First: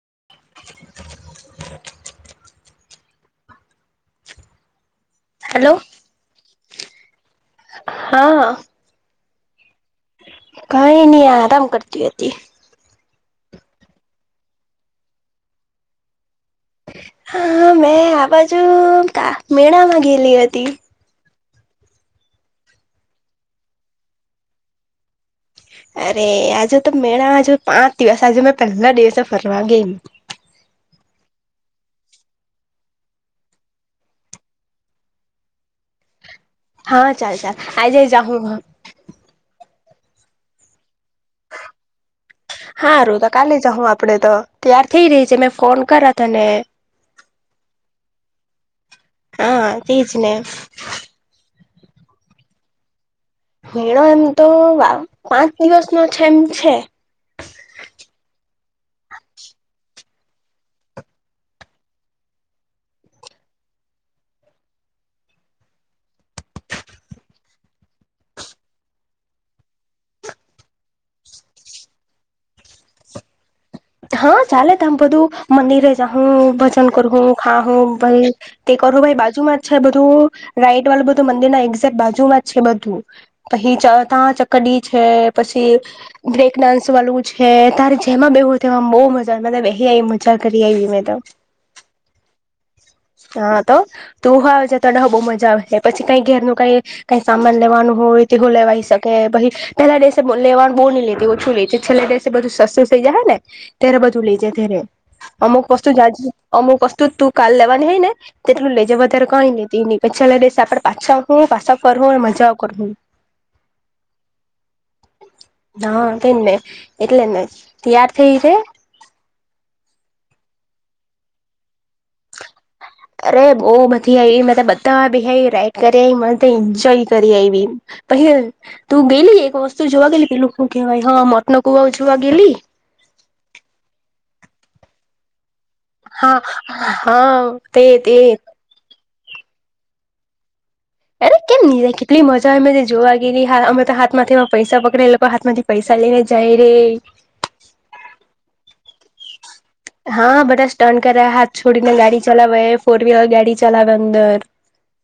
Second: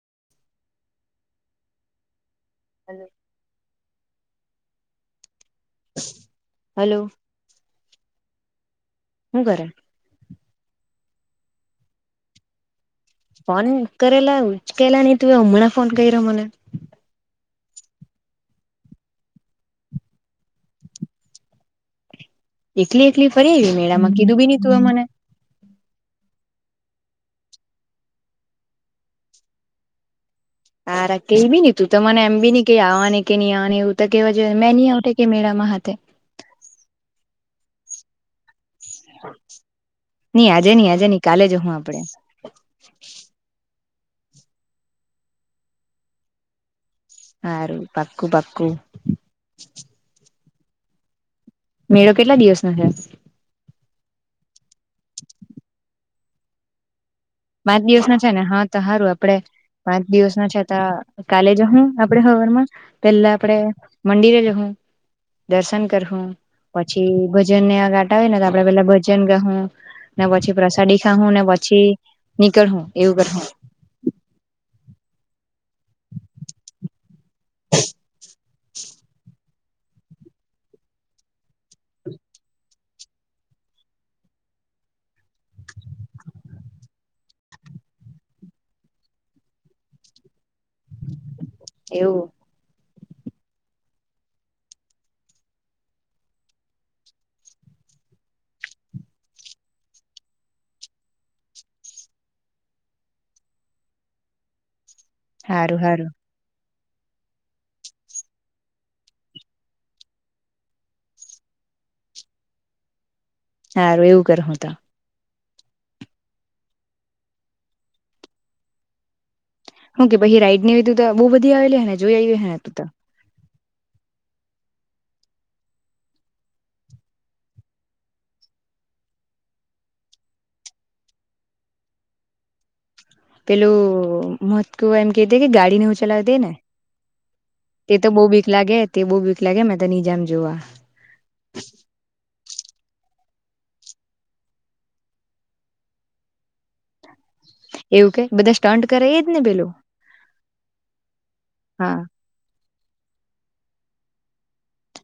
[inaudible] Hello. Hello. Hello. હા. હું કરે? કઈ નઈ આરામ કરતી હતી. ફોન કરેલા ઉચકેલા નહી તુએ અમણાં ફોન કર્યો મને હા મેં આ બાજુ તા મેળામાં ગેલી હતી. એકલી એકલી ફરી આયવી મેળામાં કીધું બી નહી તુંએ મને. અરે આજે તો મેળા બાજુ પાંચ દિવસ આજે મેં પહેલા દિવસે ફરવા ગેયલી. હારા કઈ પણ નહી કીધુ તો મને એમ બી કે આવવાની કે નહી આવવાની એવુ પણ કેવુ જોઈએ મે ની આવતી કે મેળામાં માં હાથે હા ચાલ ચાલ આજે જાઉં હ ની આજે ની આજે ની કાલે જ હું આપડે. હારુ તો કાલે જાહું આપડે તો ત્યાર થઈ રહી છે મેં ફોન કરા તને. હારું પાક્કું પાક્કું. હા એજ ને મેળો કેટલા દિવસ નો હોય મેળો એમ તો પાંચ દિવસનો છે એમ છે. પાંચ દિવસ ના છે ને હા તો હારું આપડે. પાંચ દિવસનો તો કાલે જવું આપડે હવારમાં પેલા આપડે મંદિરે જહું દર્શન કરહું પછી ભજન નેવા ગાતા હોય ને તો આપડે પેલા ભજન ગાહું. ને પછી પ્રસાદી ખાંવુ ને પછી નીકળ હું એવું કરહું. હા ચાલે તમ બધું મંદિરે જાઉં ભજન કરહું. હા હ ભાઈ તે કરો ભાઈ બાજુમાં છે બધું રાઈટ વાળું બધું મંદિર ના એક્ઝેક્ટ બાજુમાં જ છે બધું [unintelligible] ડી છે પછી બેંકડાન્સ વાળું છે તારે જેમાં બે તે બહુ મજા મેતો બેહી આયવી મજા કરી આયવી મેતો એવું [inaudible] હા તો તુ હો આવજે તને બહુ મજા આવે પછી કઈ ઘેર ન કઈ કઈ સામાન લેવાનું હોય. તે હું લેવાઈ શકે પહી પેલા દિવસે લેવાનું બહુ નહી લેતી ઓછું લેતી છેલ્લા દિવસે બધું સસ્તું થઇ જાહે ને ત્યારે બધું લેજે ત્યારે અમુક હારું વસ્તુ હારું અમુક વસ તું તું કાલ લેવાની હૈ ને તેટલું લેજે વધારે કઈને લેતી નહી છેલ્લા દિવસ એ આપડે પાછા હું પાછા કર હું મજા કરહું. હારું એવું કરહું ત. હા તેમ ને એટલે ને તૈયાર થઈ જા. હું તો પહી રાઈડને એ બહુ બધી આવેલી હને જોઈ આવીએ હને તુ ત. અરે બહુ બધી આવી મે બધા બી રાઈડ કરી આવી મ એન્જોય કરી આવી તું ગેલી એક વસ્તુ જોવા ગેલી પેલું શું કેવાય મોતનો કુવા જોવા ગેલી પેલું મોત કુવા એમ કે કે ગાડી ને હું હા ચલાવતી ને તે તો બહુ બીક લાગે તે બહુ બીક લાગે મે ત નીજામ જોવા અરે કેમ નહી કેટલી મજા જે જોવા ગીરી અમે તો હાથમાંથીમાં પૈસા પકડા એ લોકો હાથમાંથી પૈસા લઈને જાય રે એવું કે બધા સ્ટન્ટ કરે એજ ને પેલુ હા બધા સ્ટન્ટ કર્ય હાથ છોડીને હા ગાડી ચલાવે ફોર વ્હીલર ગાડી ચલાવે અંદર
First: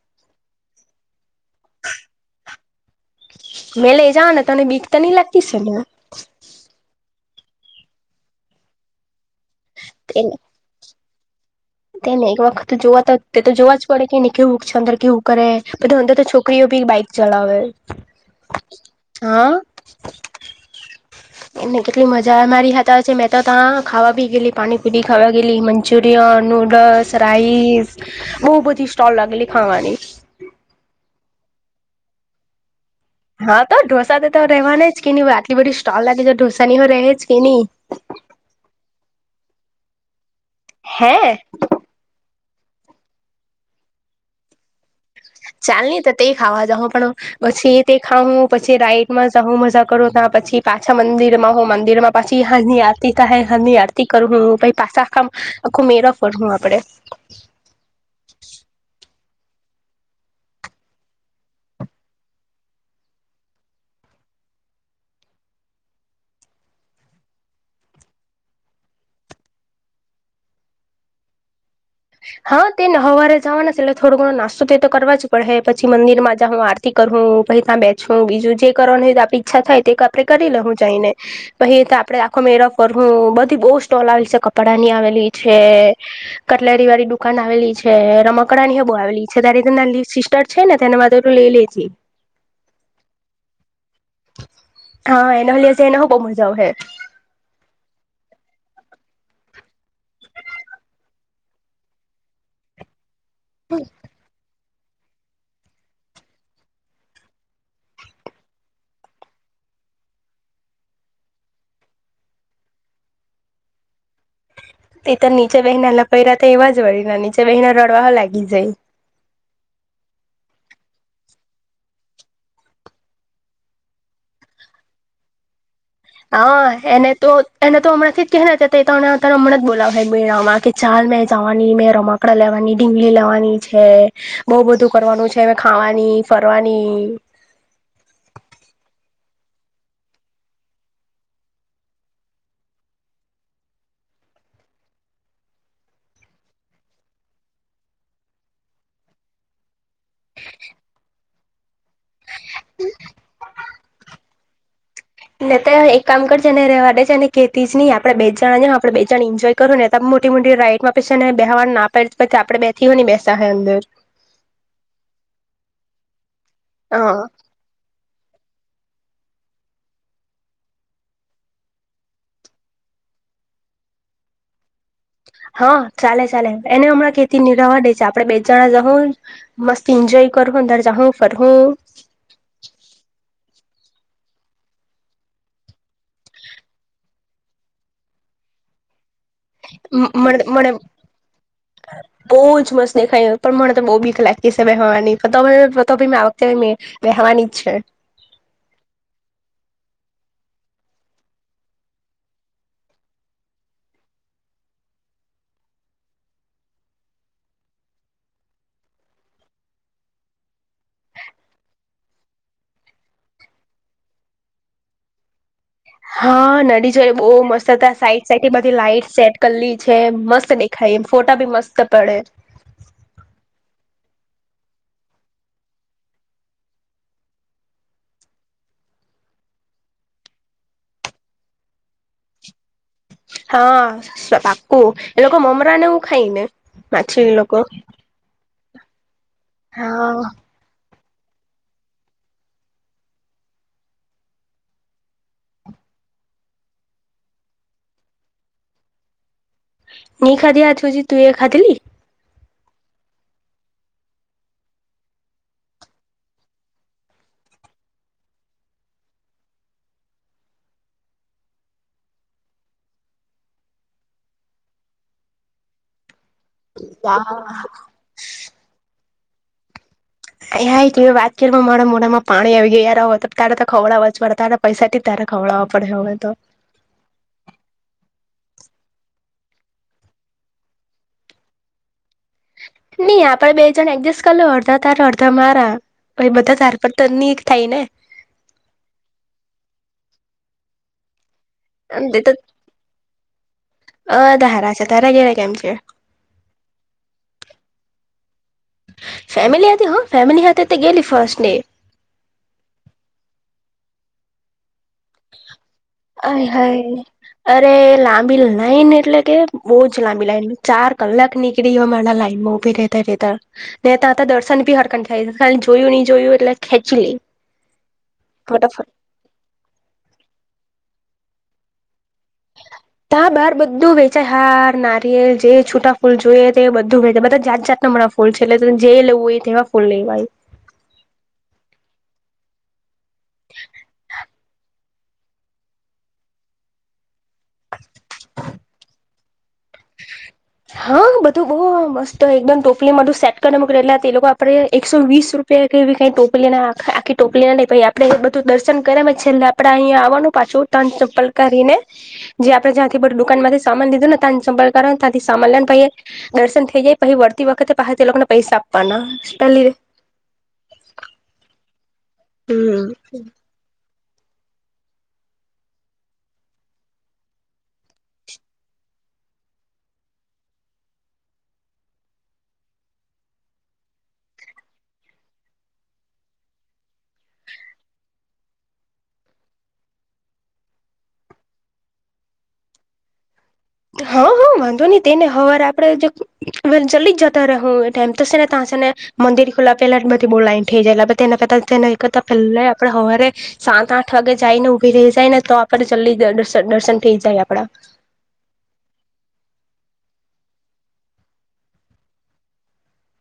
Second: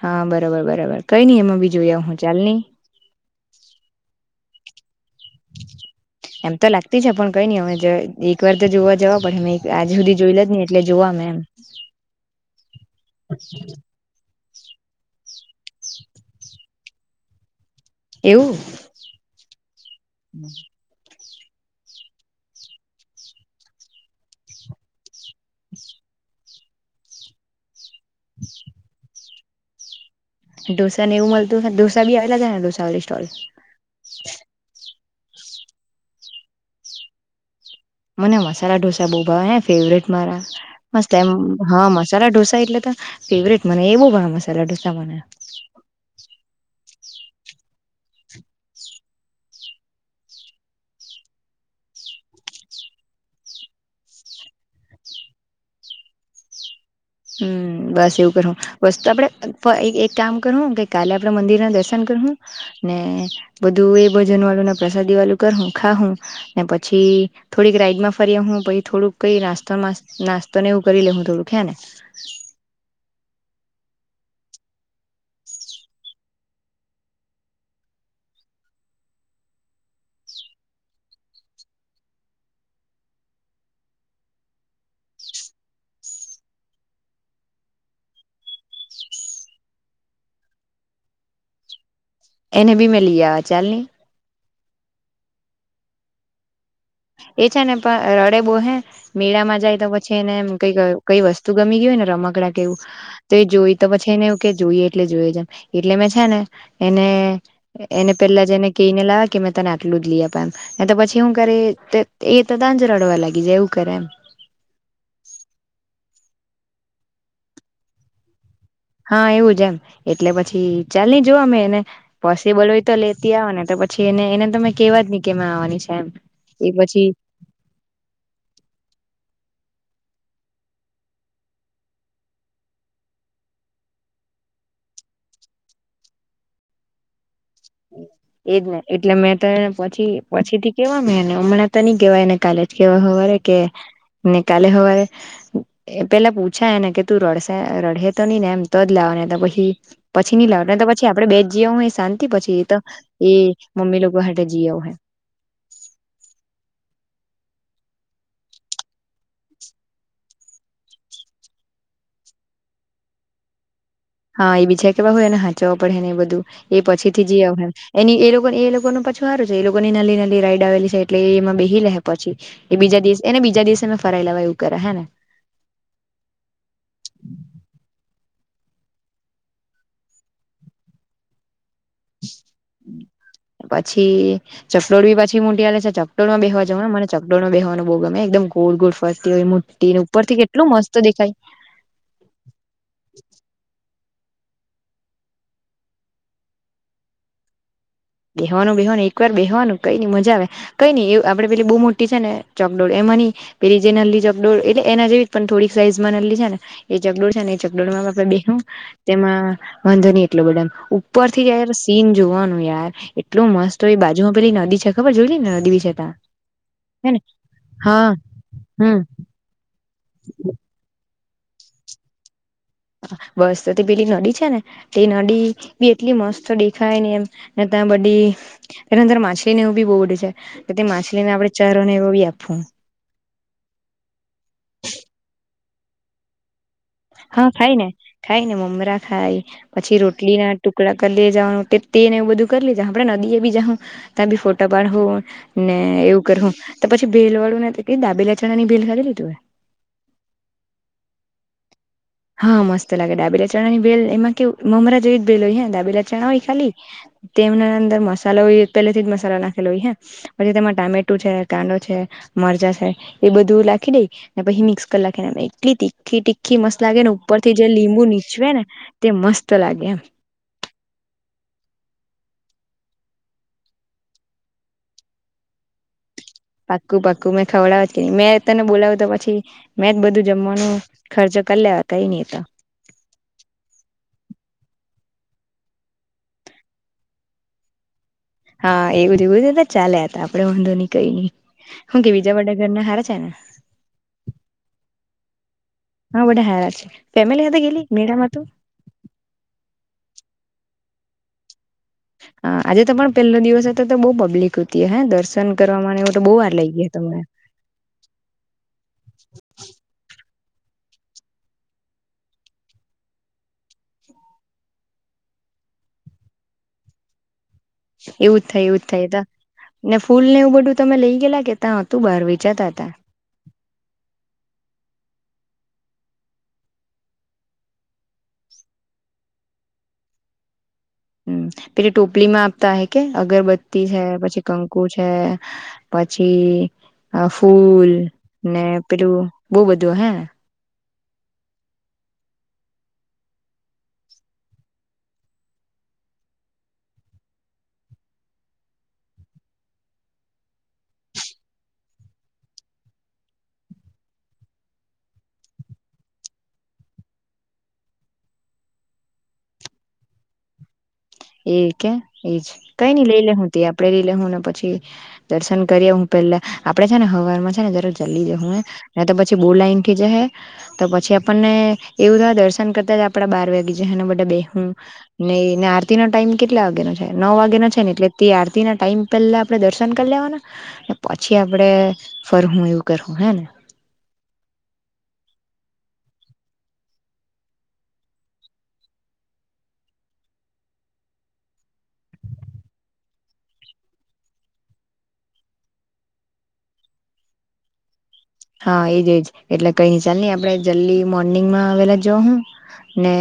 હા બરોબર બરોબર કઈ નઈ એમાં બી જોઈ આવુ હું ચાલને મેં લઈ જાવ ને તને બિકતો નહી લાગતી છે ને એમ તો લાગતી છે પણ કઈ નહી અમે એક વાર તો જોવા જવા પડે અમે આજ સુધી તેને જોઈ જ નહી એટલે જોવા મેં એમ તેને એક વખત જોવા તો તે તો જોવા જ પડે કે નહી કેવું છે અંદર કેવું કરે બધી અંદર તો છોકરીઓ બી બાઈક ચલાવે એવું હા [inaudible] કેટલી મજા અ મારી હતા છે મેં તો ત્યાં ખાવા બી ગયેલી પાણીપુરી ખાવા ગયેલી મંચુરિયનનું રસ રાઈસ બહુ બધી સ્ટોલ લાગેલી ખાવાની ઢોસાને એવું મલતું ઢોસા બી આવેલા હશે ને ઢોસા સ્ટોલ હા તો, ઢોસા તો તો રહેવાની જ કે આટલી બધી સ્ટોલ લાગે છે ઢોસા ની હ રહે જ કે નહી. મને મસાલા ઢોસા બહુ ભાવે ફેવટ મારા. મસ્ત એમ હે હા મસાલા ઢોસા એટલે ફેવરેટ મને એવું ભાવે મસાલા ઢોસા. મને ચાલને તો તે ખાવા હું પણ પછી તે ખાવું પછી રાઈટમાં જાહુ મજા કરું ત્યા પછી પાછા મંદિરમાં મંદિરમાં પાછી હાજની આરતી થાહે હાજની આરતી કરુ હુ પછી પાછા આખા, આખા મેળો ફર હું આપણે. હમ, બસ એવું કરવું બસ તો આપણે એક કામ કરું ગઈ કાલે આપણા મંદિરના દર્શન કરુંને બધું એ ભજન હું પ્રસાદી વાળું કરહુ, ખાવુને, પછી થોડીક રાઈડમાં ફરી આવી પછી થોડું કઈ નાસ્તો, નાસ્તો ને એવું કરી લે હું થોડું હે ને હા, તે ન હવારે જવાને એટલે, થોડો ઘણો નાસ્તો તે તો કરવા જ પડે પછી મંદિરમાં જાહું આરતી કરુંહું પછી ત્યાં બેસઠું બીજું જે કરવાનું હોય તો આપ ઈચ્છા થાય તે આપણે કરી લે હું જઈને પછી તો આપણે આખો મેળા ફર હું બહુ સ્ટોલ આવેલી છે કપડાની આવેલી છે લારીવાળી દુકાન આવેલી છે. રમકડાની બહુ આવેલી છે તારી નાનલી સિસ્ટર છે ને તેના માટે પણ લઈ લે. જી. એને બી મે લઈ આવા ચાલની. હા, એને લીધે હો બહૂ મજા આવ હે એ છે ને પણ રડે બો હે મેળામાં જાય તો પછી એને કઈ, કઈ વસ્તુ ગમી ગઈ હોય ને રમકડા કેવું, તે જોઈ તો પછી એને એવું કે જોઈએ. એટલે જોઈએ. એટલે મે છે ને એને, એને પેલા જેને કહીને લાવ કે મે તને આટલું લઈ આપા. એમ તો પછી શું કરે એ તો તાજ રડવા લાગી જાય એવું કરે એમ. તો નીચે બેહીને હલા પોયરા તે એવા જ હોય, નીચે બેસીને રડવા હો લાગી જાય. હા, એવું જ એમ. એટલે, પછી ચાલની જોવા મે એને પોસિબલ હોય તો લેતી આવાને પછી એને, એને મે કેવા જ ની કે મેં આવવાની છે. એમ હા, એ પછી એને તો એને તો હમણાંથી જ કેહેને તો તને હમણાં જ બોલાવશે. મેળામાં કે ચાલ મેં જવાની મેં રમાકડા લેવાની, ઢીઞલી લેવાની છે બઉ બધું કરવાનું છે. ખાવાની, ફરવાની એજ ને એટલે, મેં તેને પછી, પછીથી કેવાને હમણાં તો નહી કેવાયને કાલે જ કેવા સવારે. એ કે. ને કાલે હવારે એ પેલા પૂછા એને કે તું રડેશે રડેહે તો ની ને એમ તો જ લાવા. નેતો પછી, પછી નઈ લાવતા પછી આપડે બે જઈ આવશું તો શાંતિ પછી એ તો એ મમ્મી લોકો હાતે જીયાઓ હશે. ને તો એક કામ કરજેને રવા દે છે એને કેતી જ નહી આપડે બે જણા હજુ આપણે બે જણા એન્જોય કરહુને મોટી મોટી રાઈટમાં પછી છેને બેહેવા ના પડે પછી આપણે બેથી પણ નહીં બેસા હે અંદર હા, એ બીજા કેવા હોય એને હાચવવા પડે ને એ બધું એ પછી હા થી જ એની એ લોકો એ લોકોને પાછું સારું છે એ લોકોની નાલી નાલી રાઈડ આવેલી છે. એટલે એમાં બેહી લેહે પછી એ બીજા દિવસ એને બીજા દિવસે મે ફરાઈે લાવા એવું કરા હે ને. હા, ચાલે ચાલે. એને હમણાં કેેતી નિ રવાદે આપણે બે જણા જઉં મસ્ત એન્જોય કઈ કર હું, અંદર જાહું, ફર હું. પછી ચકડોળ બી પાછી મોટી આલે છે ચકડોળમાં બેહવા જવાને મને ચકડોળમાં બેવાનું બહુ ગમે એકદમ ગોળ ગોળ. ઉપર હોય, મોટી મને ઉપરથી કેટલું મને મસ્ત દેખાય. બહુ જ મસ્ત દેખાય પ્ણ મને તો બહુ બી લકી છે બેહવાની, તો બી મે આવતેની બેહવા નીચે. બેહવાનું, બેહવાનું એક વાર બેહવાનું કઈની મજા આવે કઈ નઈ એવું આપણે પેલી બહુ મોટી છે ને ચોકડોળ એમ. પેલી જે નલલી ચકડોળ. એટલે, એના જેવી પણ થોડીક સાઈઝમાં નલલી છે ને એ ચકડોળ છે ને ચકડોળ માં આપણે બેહુ તેમાં વાંધો નહી એટલો ધધું ઉપરથી જયાર સીન જોવાનું યાર. એટલું મસ્ત હોય બાજુમાં પેલી નદી છે ખબર, જોઈલીને નદી છે તા હા, નદી જોઈ હેને બહુ મસ્ત હતા હા સાઈડ, સાઈડ બધી હમ લાઈટ સેટ કરેલી. છે મસ્ત દેખાઈ ફોટા ભી મસ્ત પડે બસ તો તે પેલી નદી છે ને તે નદી બી એટલી મસ્ત દેખાય એમ બ એ અંદર માછલી ને એવું બી બહુડે છે તે માછલીને આપડણે ચરો ને એવો બી આપવું હા પાકુ એ લોકો મમરાને એું ખાય ને માછલી હા લોકો ખાય ને ખાય ને મમરા ખાય પછી હા રોટલી ના ટુકડા લે જવાનું તે ને એવું બધું કરી લે જા આપડે નદી એ બી જાાવ ત્યાં બી ફોટા પાડ ને એવું કરવું તો પછી ભલ વાળું ને દાબેલા ચણા ની ભેલ ખાલી લીધું હોય નિ ખાધી હજ પછી તું એ ખાધ લલી હા મસ્ત લાગે ડાબેલા ચણા ની બેલ એમાં કે મમરા જેવી જ બેલ હોય હ ડાબેલા ચણા હોય ખાલી તેમના અંદર મસાલો હોય પહેલે થી જ મસાલો નાખેલો હોય હ પછી તેમાં ટામેટો છે કાંંદો છે મરજા સા એ બધું લખી દઈ ને પછી મિક્સ કરી લખીને એટલી તીખી તીખી મસ્ત લાગે ને ઉપર થી જે લીંબુ નીચવે ને તે મસ્ત લાગે એમ હ ત વાત કર મારા મોઢમાં પાણી આવી ગયા હોય તો તારા તો ખવડા વચવાડ તારા પૈસા થી ખવળડા પડે હ હોય તો પાક્કું પાક્કુ મેં ખવડાવ કે ન મેં તને બોલાવ્યું તો પછી મેં જ બધું જમવાનું ખર્ચો કર લ્યા નહી આપડે બે જણ એડજસ્ટ કર અડધો તારે અડધા તમારા એ બધા ધાર પર તર એક થાય ને હા એવું એવુંધું ચાલ્યા હતા આપડે વાંધો નહી કઈ નઈ એમ હું કે તે તો બીજા વડાા ઘરના સારા છે ને અ ધારા છે તારા ગેલા કેમ છે હા બધ હેાર છે ફેમલી સાથે ગેલી મળમ તું ફેમ હથે હો ફેમ હાથે તે ગેલી ફર્્ટ ડે હા આજે તો પણ પેલો દિવસ હતો તો બહ પબ્લિક હત દર્શન કરવામાં અ હ ગયા તમને અરે લાંબી લાઈન એટલે કે બહુ જ લાંબી લાઈન ચાર કલાક નીકળી હોય મા લાઈનમાં ઉભી ર રહેતા રહેતા નેતા હતા દર્શની હરક જાય ખાલી જોયું નહી જોયું એટલે ખેંચી લે એવું થઈ એવું જ થઈ ને ફૂલ ને એવું બધું તમે લઈ ગેલા કે ત્યાં હતું બહાર વેચાતા હતા તા બાર બધું વેચાય હાર ના જે છૂટા ફૂલ જોઈએ તે બધું ભે બધા જાત જાતનામણાં ફૂલ છે એટલે જે લેવું હોય તેવા ફૂલ લેવાય હ હ પે ટોપલી માં આપતા હ કે અગરબત્તી છે પછી કંકુ છે પછી ફૂલ ને પેલું બહુ બધું હે હા બધું બઉુ મસ્ત એકદમ ટોપલીમાંધું સેટ કરીને મકટલા તે લોકો આપડે એકસો વીસ રૂપિયા વી કઈ ટોકલી આખી ટોકલી ના નહીઈ આપડે એ બધું દર્શન કર્યા છેલ્લે આપડે અહીંયા આવવાનું પાછું ત ચપ્પલ કરી ને જે આપણે ત્યાંથી બધું દુકાન માંથી સામાન લીધું ને તન સંભકરાર ત્યાથી સામાલ ભાઈ દર્શન થઈ જાય પછી વળતી વખતે તે લોકોને પૈસા આપવાના ચલી એ કે એજ કઈ નની લઈ લે હું તઈ આપુ પેરી લે હું ને પછી દર્શન કરી હું પેલા આપડે છે ને હવાનમાં છે ને જ જલ્લી જવાનું તો પછી બો લાઈન થી જશે તો પછી આપણને એવું થાય દર્શન કરતા જ આપડાે બાર વાગી જાય જે બા બેહુ નેને આરતીનો ટાઈમ કેટલા વાગ્યાનો છે નવ વાગ્યાનોો છે ને એટલે તે આરતી ના ટાઈમ પહેલા આપણે દર્શન કરી લેવા પછી આપડે ફરવું એવું કરવું હે ને હા હા વાંધો નહી તેને હવાર આપડે જલ્દી જ જતા રહું ટાઈમ તોશે ને તં ને મંદિર ખુલ્લા પેલા બધી બહુ લાઈન થઈ જાયના પને એક કરતા પેલા આપડે સવારે સાત આઠ વાગે જાય ને ઉઊભી રહી જાય ને તો આપે જલ્દી દર્શન થઇ જાય આપડા હા એજ એજ એટલે કઈ ન ચાલ નહી આપણે જલ્દી મોર્નિંગમાં આવેલા જો હું ને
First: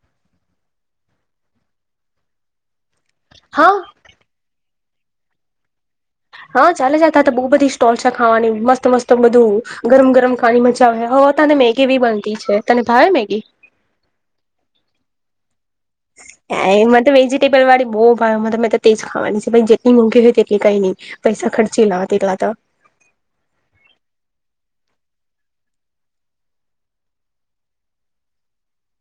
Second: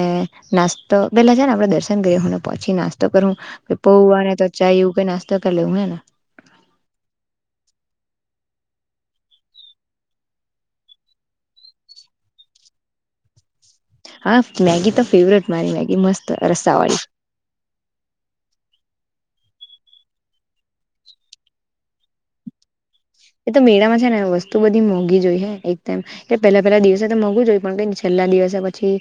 નાસ્તો પેલા જ ને આપણેે દર્ન ગને પહચી નાસ્તો તો કરવુ હા હું પૌવાને તો ચાય એવું કઈ નાસ્તો કર લેવું હે ને હા ચાલે જા તાત બોવ બધી સ્ટોલ છે ખાવાની મસ્ત મસ્ત બધું ગરમ ગરમ ખાવાની મજા આવે હ પોતાને મેગી બી બનતી છે તને ભાવે મેગી હા મેગી તો ફેવરેટ મારી મેગી મસ્ત રસ્સા એમા વાળી તો વેજીટેબલ વાળી બો ભાવે મને તેજ ખાવાની છે પહી જેટલી મોંઘી હોય તેટલી કઈ ની પૈસા ખર્ચી લેવા તેટલા તો એ તો મેળામાં છે ને વસ્તુ બધી મોંઘી જ હોય હે એકદમ એટલે પેલા પહેલા દિવસે તો મોંઘું જ હોય પણ કઈ છેલ્લા નાલી યોજના પછી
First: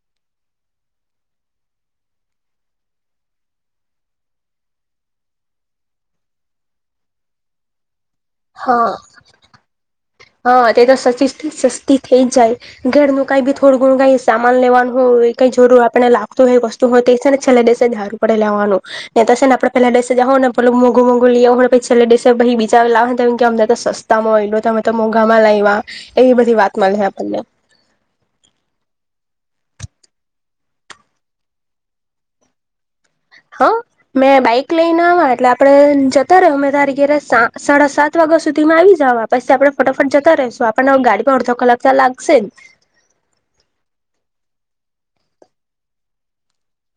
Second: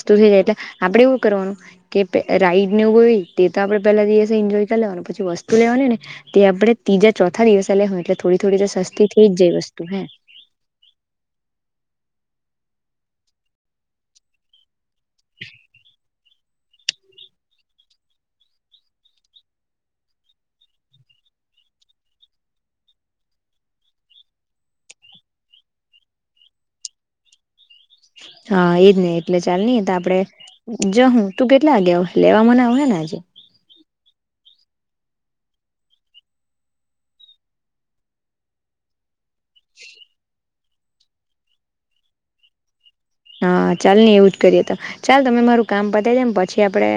સસ્તું થઈ જાય એટલે આપણેે એવું કરવાનું કે પે રાઈડને એવું બધું તેતો આપણે પેલા દિવસે ઈન્જોય કરી લેવાનું પછી વસ્તુ લેવાની હોયને તે આપણે ત્રીજા ચોથ દિવસે લેહુ એટલે થોડી થોડી તો સસ્તી થઈ જાય વસ્તુ હે હ તે તો સચીસથી સસ્તી થઈ જાય ઘરનું કઈ બી થોડું ગણુ કાય સામાન લેવાનું હોય કઈ જરૂર આપને લાગતું હોય વસ્તુ હોય તો છે ને છેલ્લે દિવસે જ હારું પડે લેવાનું ને તો છેને આપણે પેલા દિવસે જા હોવ ને પેલો મોઘું મોંઘું લે આવ હો ને પછી છેલ્લે દિવસે પહી બીજા લાવહેને કે અમને તો સસ્તામાં મયલુ એ તમે ત મોઘામાં લાયવા એવી બધી વાત મલ હે આપણને હા એજ ને એટલે ચાલની એતો આપડે જહુ તું કેટલા વાગે આવ હે લેવા મને આવ હેને હા મેં બાઈક લઈને આવા એટલે આપણે જતા રેહુ મે તારી ઘરે સા સાડા સાત વાગ્યા સુધીમાં આવી જવા પછી આપણે ફટાફટ જતા રેહશુ આપણને ગાડીમાં અડધો કલાક તો લાગશે જ હા ચાલને એવું જ કરીએ તો ચાલ તમે મારું કામ પતાવી દેમ પછી આપડે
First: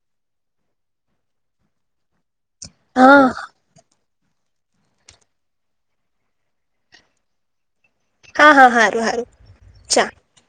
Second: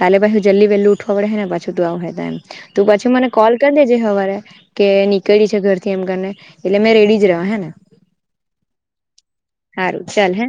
કાલે પાછુ જલ્દી વેલું ઉઠવા પડહેને પાછું તું આવે તો એમ તું પછી હા મને કોલ કરી દેજે હવારે કે નીકળી છે ઘરથી એમ કરીને એટલે મેં રેડી જ રેવા હેને હા હા હારું હારું હારું ચા ચાલ હે